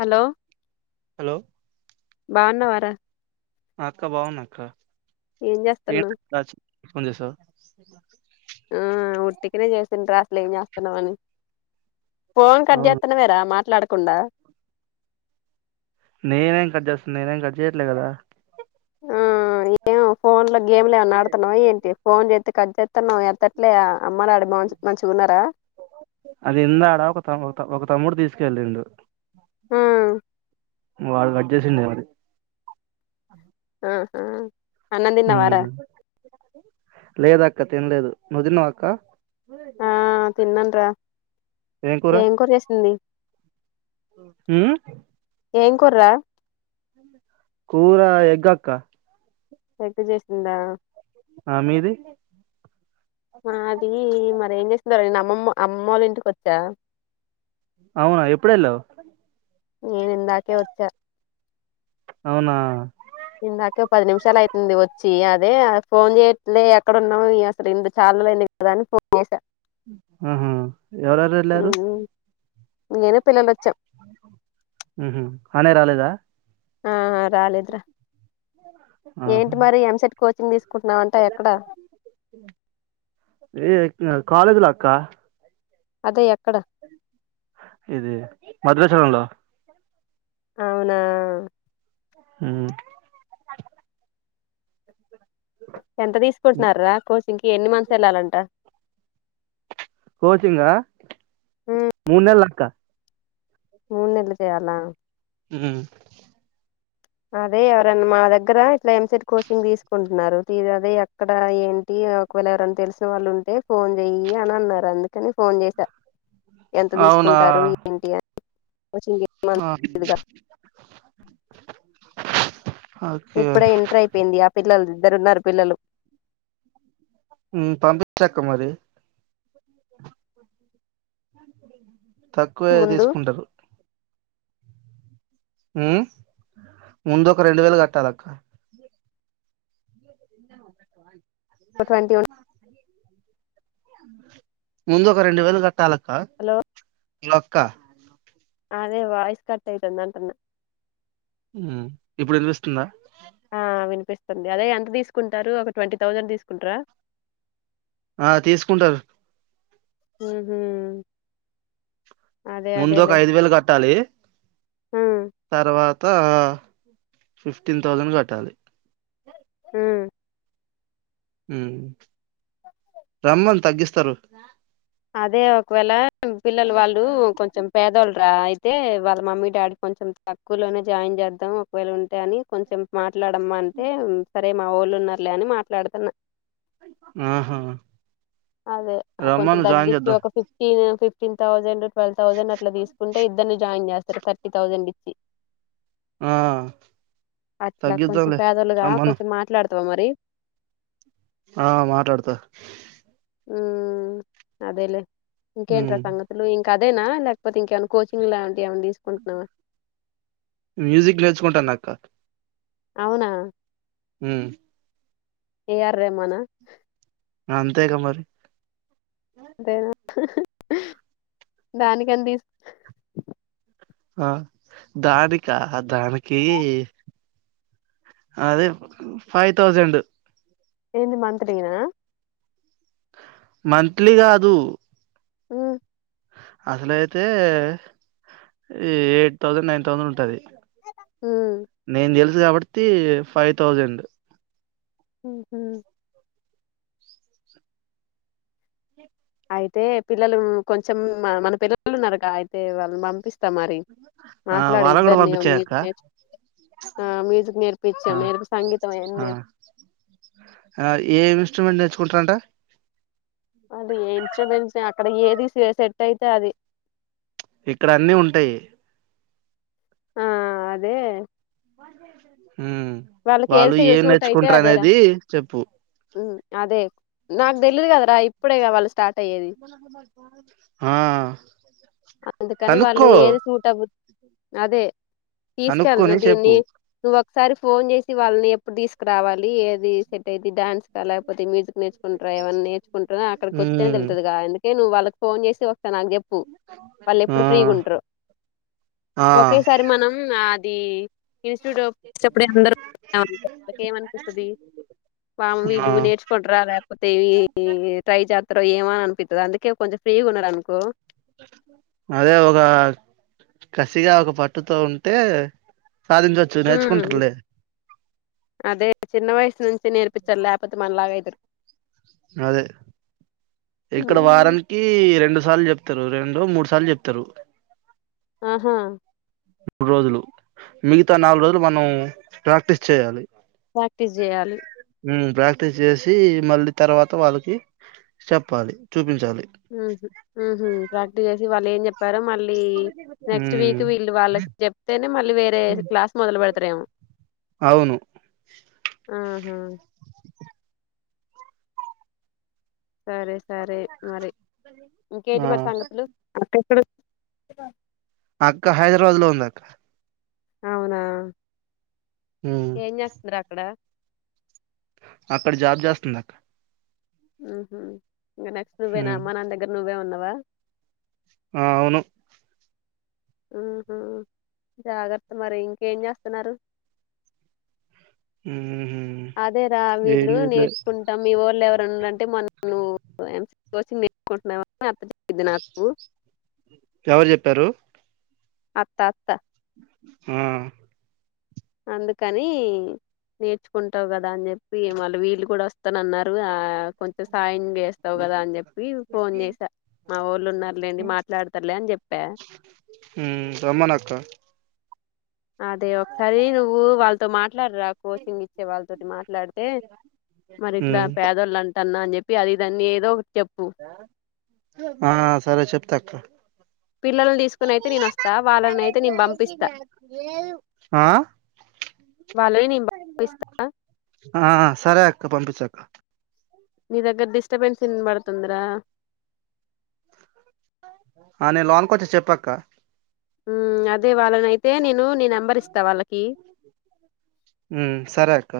Hello hello బాగున్నవర ఆహ్ అక్క బాగున్నా అక్క ఏం చేత్తన్నవ్ ఏంటి ఫోన్ చేసావ్ ఆహ్ ఉట్టిగనే చేసినరా అసలు ఏం చేస్తన్నావని పోంన్ కట్ అవును చేత్తనవేరా మాట్లాడకుండా నేనేం కట్చేస్త నేనేం కట్ చేయట్లే కదా ఊ ఏం ఫోన్ లో గేమ్లు ఏమైనాడుతున్నావా ఏంటి ఫోన్ చేస్తతే కట్ చేస్తున్నావు ఎత్తట్లే ఆహ్ అమ్మాడాడి బా మంచి మంచిగున్నారా అది ఇందాడా ఒకత ఒక తమ్ముడు తీస్కేలిండు ఉమ్ వాడ్ కట్ చేసిండే మరి అహా. ఉమ్ లేదక్క తిన్లేదు నుదిన్నావా అక్క ఆ తిన్నాన్రా ఏం కూర. ఉమ్మ్. ఏంకుర్రా. కూర ఎగ్గాక్క. ఎగ్ చేస్తుందా. ఆహ్ మీది. ఆహ్ అది మరి ఏం చేస్తుందో రా. నేను అమ్మమ్మ అమ్మొళ్ళీంటికి వచ్చా. అవునా ఎప్పుడెళ్ళావ్. నేను ఇందాకే వోచ్చా. అవునా. ఇందాకే పది నిమిషాలు అయితుంది వచ్చి అదే ఆమెకు ఫోన్ చేయట్లే ఎక్కడున్నావు అసలు ఎందుకు చా. [unintelligible] ఫోన్ చేశా. ఆహ్ ఎవరెవరు వెళ్లారు. నేను పిల్లలు వచ్చం. ఉహు అన్నయ్య రాలేదా. ఆహా రాలేద్రా ఆహా ఏంటి మరి ఎంసెట్ కోచింగ్ తీస్. కొంటున్నావంట ఎక్కడ. కాలేజ్లాక్క. అదే ఎక్. ఇది భద్రాచలంలో. అవునా. ఉహ్మ్. ఎంత తీసుకుంటున్నార్రా కోచింగ్ కి ఎన్ని మంత్స్ ఎళ్ళాలంట. కోచింగా మూడు నెల్లక్క. మూన్నెలు చేయాలానా. ఉహ్మ్. అదే ఎవరన్న మా దగ్గర ఇట్లా ఎంసెట్ కోచింగ్ తీసుకుంటున్నారు తి అదే అక్కడ ఏంటి. ఒకవేళ ఎవరన్న తెలిసిన వాళ్ళు ఉంటే ఫోన్ చెయ్యి అని అన్నారు అందుకని ఫోన్ చేసా. ఎంత అవునా తీసుకుంటారు ఏంటి అని. ఆ [inaudible] ఓకే ఇప్పుడే ఇంటర్ అయిపోయింది ఆ పిల్లలు ఇద్దరున్నారు పిల్లలు. ఉమ్ పంపించక్క మరి. తక్కువే ముందు తీసుకుంటారు. ఉమ్ ముందు ఒక రెండు వేలు కట్టాలక్క. ఒక ట్వంటీ ఉన్. ముందు ఒక రెండు వేలు కట్టాలక్క. హలో ఇనాక్క. అదే వాయిస్ కట్ అయితుందంటున్న. ఉమ్ ఇప్పుడు వినిపిస్తుందా. ఆహ్ వినిపిస్తుంది అదే ఎంత తీసుకుంటారు ఒక ట్వంటీ థౌసండ్ తీసుకుంట్రా. ఆహ్ తీసుకుంటారు. ఉహు. అదే ముందు ఒక అదేలే ఐదు వేలు కట్టాలి. ఉమ్ తర్వాత ఫిఫ్టీన్ థౌసండ్ కట్టాలి. ఉమ్. ఉమ్ రమ్మను తగ్గిస్తారు. అదే ఒకవేళ పిల్లలు వాళ్ళు కొంచెం పేదోళ్ళు. ట్రా అయితే వాళ్ళ మమ్మీ డాడీ కొంచెం తక్కువలోనే జాయిన్ చేద్దాం ఒకవేళ ఉంటే అని కొంచెం మా. మాట్లాడమంటే సరే మావోళ్ళున్నారులే అని మాట్లాడుతున్నా. ఆహా అదే కొంచెం రమ్మను జాయిన్ దగ్గించి చేద్దాం ఒక fifty fifteen thousand twelve thousand అట్లా తీసుకుంటే ఇద్దరిని జాయిన్ చేస్తారు థర్టీ థౌజెండ్ ఇచ్చి ఆ అట్లా కొంచెం తగ్గిద్దాంలే పెదోళ్ళూగా రమ్మను కొంచెం మాట్లాడ్ తవ మరి ఆ మాట్లాడుతా ఉమ్ అదేలే ఇంకేంటిరా ఉమ్, సంగతులు ఇం ంకా అదేనా లేకపోతే ఇంకేమైనా కోచింగ్ లాంటివి ఏమైనా తీసుకుంటున్నావా మ్యూజిక్ నేర్చుకుంటన్నా అక్క అవున ఉమ్ ఎ ఆర్ రెమనా ఆ అంతేగా మరి అంతేనా దానికని దీస్ అ దాడికా దానికీ అదే ఫై థౌజెండ్ ఏంది మంత్లీ న నా మంత్లీ కాదు ఊ అసలైతే ఎ ఎయిట్ థౌజెండ్ నైన్ థౌజెండ్ ఉంటది ఉమ్ [inaudible] ఫైవ్ థౌజెండ్ ఉహు అయితే పిల్లలు కొంచెం మ్ మన పిల్లలు ఉన్నారుగా అయితే వాళ్ళని పంపిస్ స్తా మరి ఆ మాట్లాడి వాళ్ళ కూడా ఇద్దరిని పంపించేయి అక్క మ్యూజిక్ నేర్చు ఆ మ్యూజిక్ ఆ నేర్పించాం నేర్పిస్తా సంగీతం ఆయన్ని ఆ నేర్పి ఆ ఏ ఇన్స్ట్రుమెంట్ నేర్చుకుంటారంటా అది ఇంస్ట్రాబెన్స్ అక్కడ ఏది సే ఎ సెట్ అయితే అది ఇక్కడ అన్ని ఉంటాయి ఆ అదే ఉమ్ వాళ్ళకి వాళ్ళు ఏది ఏం సూట్ అయితే నేర్చుకుంటారు అదేరా అనేది చెప్పు ఉమ్, అదే నాక్ దెలీదు కదరా ఇప్పుడే గ వాళ్ల ఆ అందుకని వాళ్ళు కనుక్కో ఏది సూట్ అవ్వు అదే తీసుకెళ్లను కనుక్కొని చెప్పు దిన్నీ నువ్వో ఒకసారి ఫోన్ చేసి వాళ్ళని ఎప్పుడు దీసుకురావాలి ఏది సెట్ అయిద్ది డాన్స్ ఆ లేకపోతే మ్యూజిక్ క్ నేర్చుకుంటారా ఎవన్నీ నేర్చుకుంటారో అక్కడికి కొత్తెనే ఉమ్ తెలుత్తదిగా అందుకే నువ్ వాళ్ళకి ఫోన్ చేసి నాకు చెప్పు ఆ వాళ్ళేప్పుడు ఫ్రీగా ఉంటారో ఆ ఒకేసారి మనం ఆ ది ఇన్స్టిట్యూట్ ఒచ్చినప్పుడే అందరు [inaudible] ఏమనిపిస్తది వామ్ ఆ వీళ్ళు నేర్చుకుంటరా లేకపోతే ఇ ట్రై జేత్త త్తరో ఏమోని అనిపిత్తది అందుకే కొంచం ఫ్రీగా ఉన్నారు అనుకో అదే ఒగ కసిగా ఒక పట్టుతో ఉంటే సాధించవచ్చు ఉమ్ నేర్చుకుంటారులే అదే చిన్న వయస్సు నుంచే నేర్పి చల్ లేపోతే మనలాగా ఐతారు అదే ఇక్కడ వారంకి రెండు సార్లు చెప్తారు రెండో మూడు సార్లు చెప్తారు అహా రోజులు మిగితా నాలుగ్ రోజులు మనం ప్రాక్టీస్ చేయాలి. ప్రాక్టీస్ జేయాలి. ఉమ్ ప్రాక్టీస్ చేసి మళ్ళీ తర్వాత వాళ్ళకి చెప్పాలి చూపిం ఉహ్ ఉహు ప్రాక్టీస్ చేసి వాళ్ళు ఏం చెప్ చెప్తారా మళ్ళీ నెక్స్ట్ వీక్ ఉమ్ వీళ్ళు వాళ్ళకి చెప్తేనె మళ్ళీ వేరే క్లాస్ మొదల్పేడతరేమో అవును ఆహా సరె సరే మరి ఇంకేటి ఆ మరి సంగతులు [inaudible] [inaudible] అక్క హైదరాబాద్లో ఉందక్క. అవునా ఉమ్ ఏం చేస్తుతుందిరా అక్కడ అక్కడ జాబ్ చేస్తుందక్క. మ్ హ్ ఇగ నెక్స్ట్ నువ్వేనా ఉమ్ అమ్మనాన్న దగ్గర నువ్వే ఉన్నావా ఆ అవును. హ్ హ్ జాగ్రత్త మరి ఇంకేం చేస్తున్నారు. ఉహు అదే రా ఏం వీళ్ళు చేయట్లే నేర్చుకుంటాం మీ వోళ్ళు ఎవరనుంటే మొన్న నువ్ పోయెమ్ కోచింగ్ నేర్చకుంటున్నావ అత్త చెప్పింది నాకు ఎవరు అత్త అత్త. హా అందుకనీ నేర్చుకుంటావ్ గదా అన్ చెప్పి మళ్ళ వీళ్ళు కూడా వస్తనన్నరు ఆ కొంచెం సాయం చేస్తావు గదా అన్ చెప్పి ఫోన్ చేసా మావోళ్ళు ఉన్నార్ లేండి మాట్లాడ్తర్లే అని చెప్ మ్ రమ్మనక్క. అదే ఒకసారి నువ్వు వాళ్ళతో మాట్ మాట్లాడ్రా కోచింగ్ ఇచ్చే వాళ్ళతోటి మాట్లాడ్తే మరి ఇట్ల ఉమ్ పేదోళ్ళంటన్న అన్ చెప్పి ప్పి అది ఇది అన్ ఏదో ఒ ఆ సరే చెప్తక్క. పిల్లల్ని తీసుకుని అయితే నేను వస్తా వాళ్ళని అయితే నేను పంపిస్తా ఆ వాళ్ళని నేను పంపిస్తా ఆ సరే అక్క పంపిచ్చక్క. నీ దగ్గర డిస్టబెన్స్ ఇన్ బడ్తుందిరా ఆ నేన్ లోనకొచ్చా చెప్పక్క. ఉమ్ అదే వాళ్ళనైతే నేను నీ నెంబర్ ఇస్త వాళ్ళకి మ్ సరే అక్క.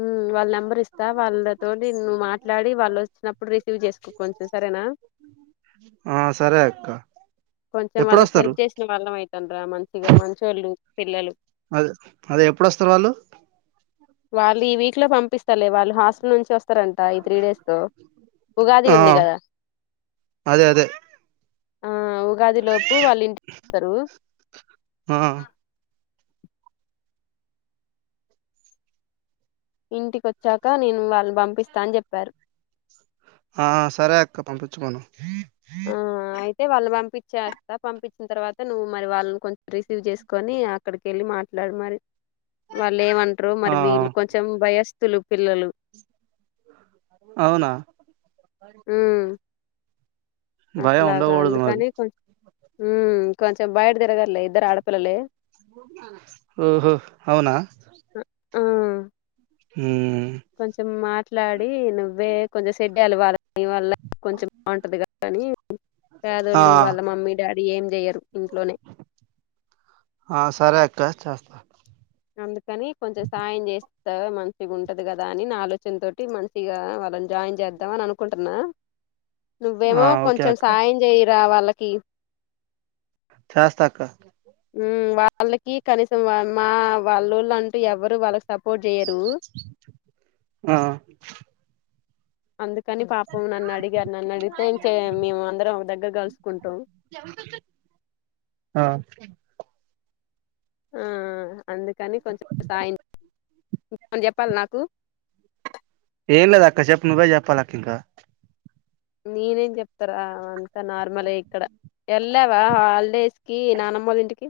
మ్ వాల్ నం బర్ ఇస్తా. వాళ్ళతోటి నువ్ మాట్లాడి వాళ్లొచ్చినప్పుడు రిసీవ్ చేస్కో కొంచం సరేనా ఆ సరే అక్క. కొంచెం వాళ్ళక్ ఎప్పుడొస్తారు హెల్ప్ చేసిన వాళ్ళం అయితంరా మంచిగా మంచోళ్ళు పిల్లలు అదే అదే ఎప్పుడొస్తరు వాళ్ళు వాళ్ళు ఈ వీక్లో పంపిస్తలే వాళ్ళు హాస్టల్ నుంచి వస్ స్తారంట ఈ త్రీ డేస్లో ఉగాది ఆ ఉంది గదా అదే అదే ఆ ఉగాది లోపు వాళ్ ఇంటికొస్తరు. ఆ ఇంటికొచ్చాక నేను వాళ్ళు పంపిస్తా అని చెప్పారు. ఆ సరే అక్క పంపిచ్చమను. ఆ ఆ అయితే వాళ్ళు పంపించాక పంపించిన తర్వాత నువ్వు మరి వాళ్ళన్ కొంచెం రిసీవ్ చేస్కోని అక్కడికెళ్ళి మాట్లాడ్ మరి వాళ్ళేమంటన్ ట్రో ఆ మరి వీళ్ళు కొంచెం భయస్థులు పిల్లలు అవునా ఉమ్ భయం అట్లాగా ఉండగూడదు మరి అందుకని కొంచెం ఉమ్ కొంచెం బయట తిరగర్ లే ఇద్దరు ఆడపిల్లలే. ఓహో అవునా. ఆహ్. మ్ కొంచం మాట్లాడి నువ్వే కొంచం [inaudible] దాని వల్ల కొంచం బాగుంటది కదా అని పేదోళ్ళు వాళ్ళ మమ్మీ డాడీ ఏం చేయరు. ఆహ్ సరే అక్క చేస్తా. అందుకని కొంచెం సాయం చేస్త. గా మంచిగుంటది కదా అని నా ఆలోచన తోటి మంచిగా వాళ్ళని జాయిన్ చేద్దాం అని అనుకుంటున్నా. ఆ నువ్వేమో ఓకే కొంచెం అక్క సాయం చేయిరా వాళ్ళకి. చేస్తా అక్క. హ్మ్మ్ వాళ్ళకి కనీసం వ మా వాళ్ళల్లు అంటూ ఎవరు వాళ్ళకు. సపోర్ట్ చేయరు. ఆ అందుకని పాపం నన్ను అడిగారు నన్ను అడిగితే ఏం చేయం మేము అందరం ఒక దగ్గర కలుసుకుంటాం. ఆహ్. ఉమ్ అందుకని కొంచెం సాయం. అని చెప్పాల్నా నాకు. ఏం లేదాక్క చెప్పు నువ్వే చెప్పాల అక్క ఇంకా. నేనేం చెప్తారా అంతా నార్మలే ఇక్కడ. వెళ్ళావా హాలిడేస్ కి నాన్నమ్మోల ఇంటికి.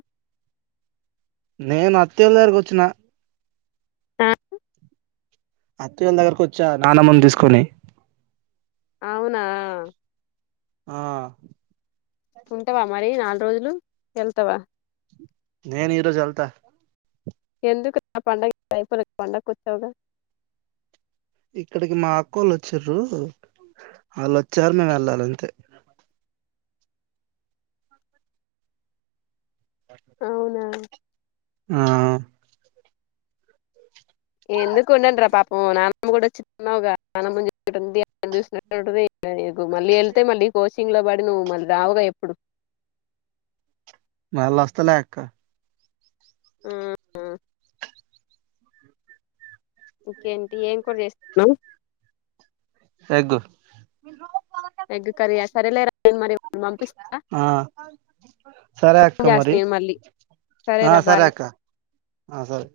నేను అత్తయాల్లో దగ్గరికి వచ్చిన. ఆహ్. అత్తయాల్లో దగ్గరకు వచ్చా నాన్నమ్మను తీసుకొని. అవునా. ఆహ్. ఉంటావా మరి నాలుగు రోజులు వెళ్తావ. నేను ఈరోజు ఎల్తా. ఎందుకు రా పండగ అయిపోలే పండగకు వచ్చావుగా. ఇక్కడికి మా అక్కొళ్ళు వచ్చింర్రు వాళ్ళు వచ్చారు నేను వెళ్ళాలి అంతే. అవునా. ఆహ్. ఎందుకు ఉండానిరా పాపం నాన్నమ్మ కూడా వచ్చింది అన్నావ్గా [unintelligible] అదిగ్ మళ్ళీ వెళ్తే మళ్ళీ కోచింగ్ లో పడి నువ్వు మళ్ళీ రావుగా ఎప్పుడు. మల్ల వస్తాలే అక్క. హ్మ్ హ్మ్మ్. ఇంకా ఏంటి ఏం కూర చేసుకున్నావ్. ఎగ్గు. ఎగ్ కర్రియా సరేలేరా మరి నేన్ పంపిస్తా. ఆ సరే అక్క ఫోన్ చేస్తా మరి నేను మళ్ళీ ఆహ్ సరేరా సరే బాయ్ అక్క. ఆహ్ సరే.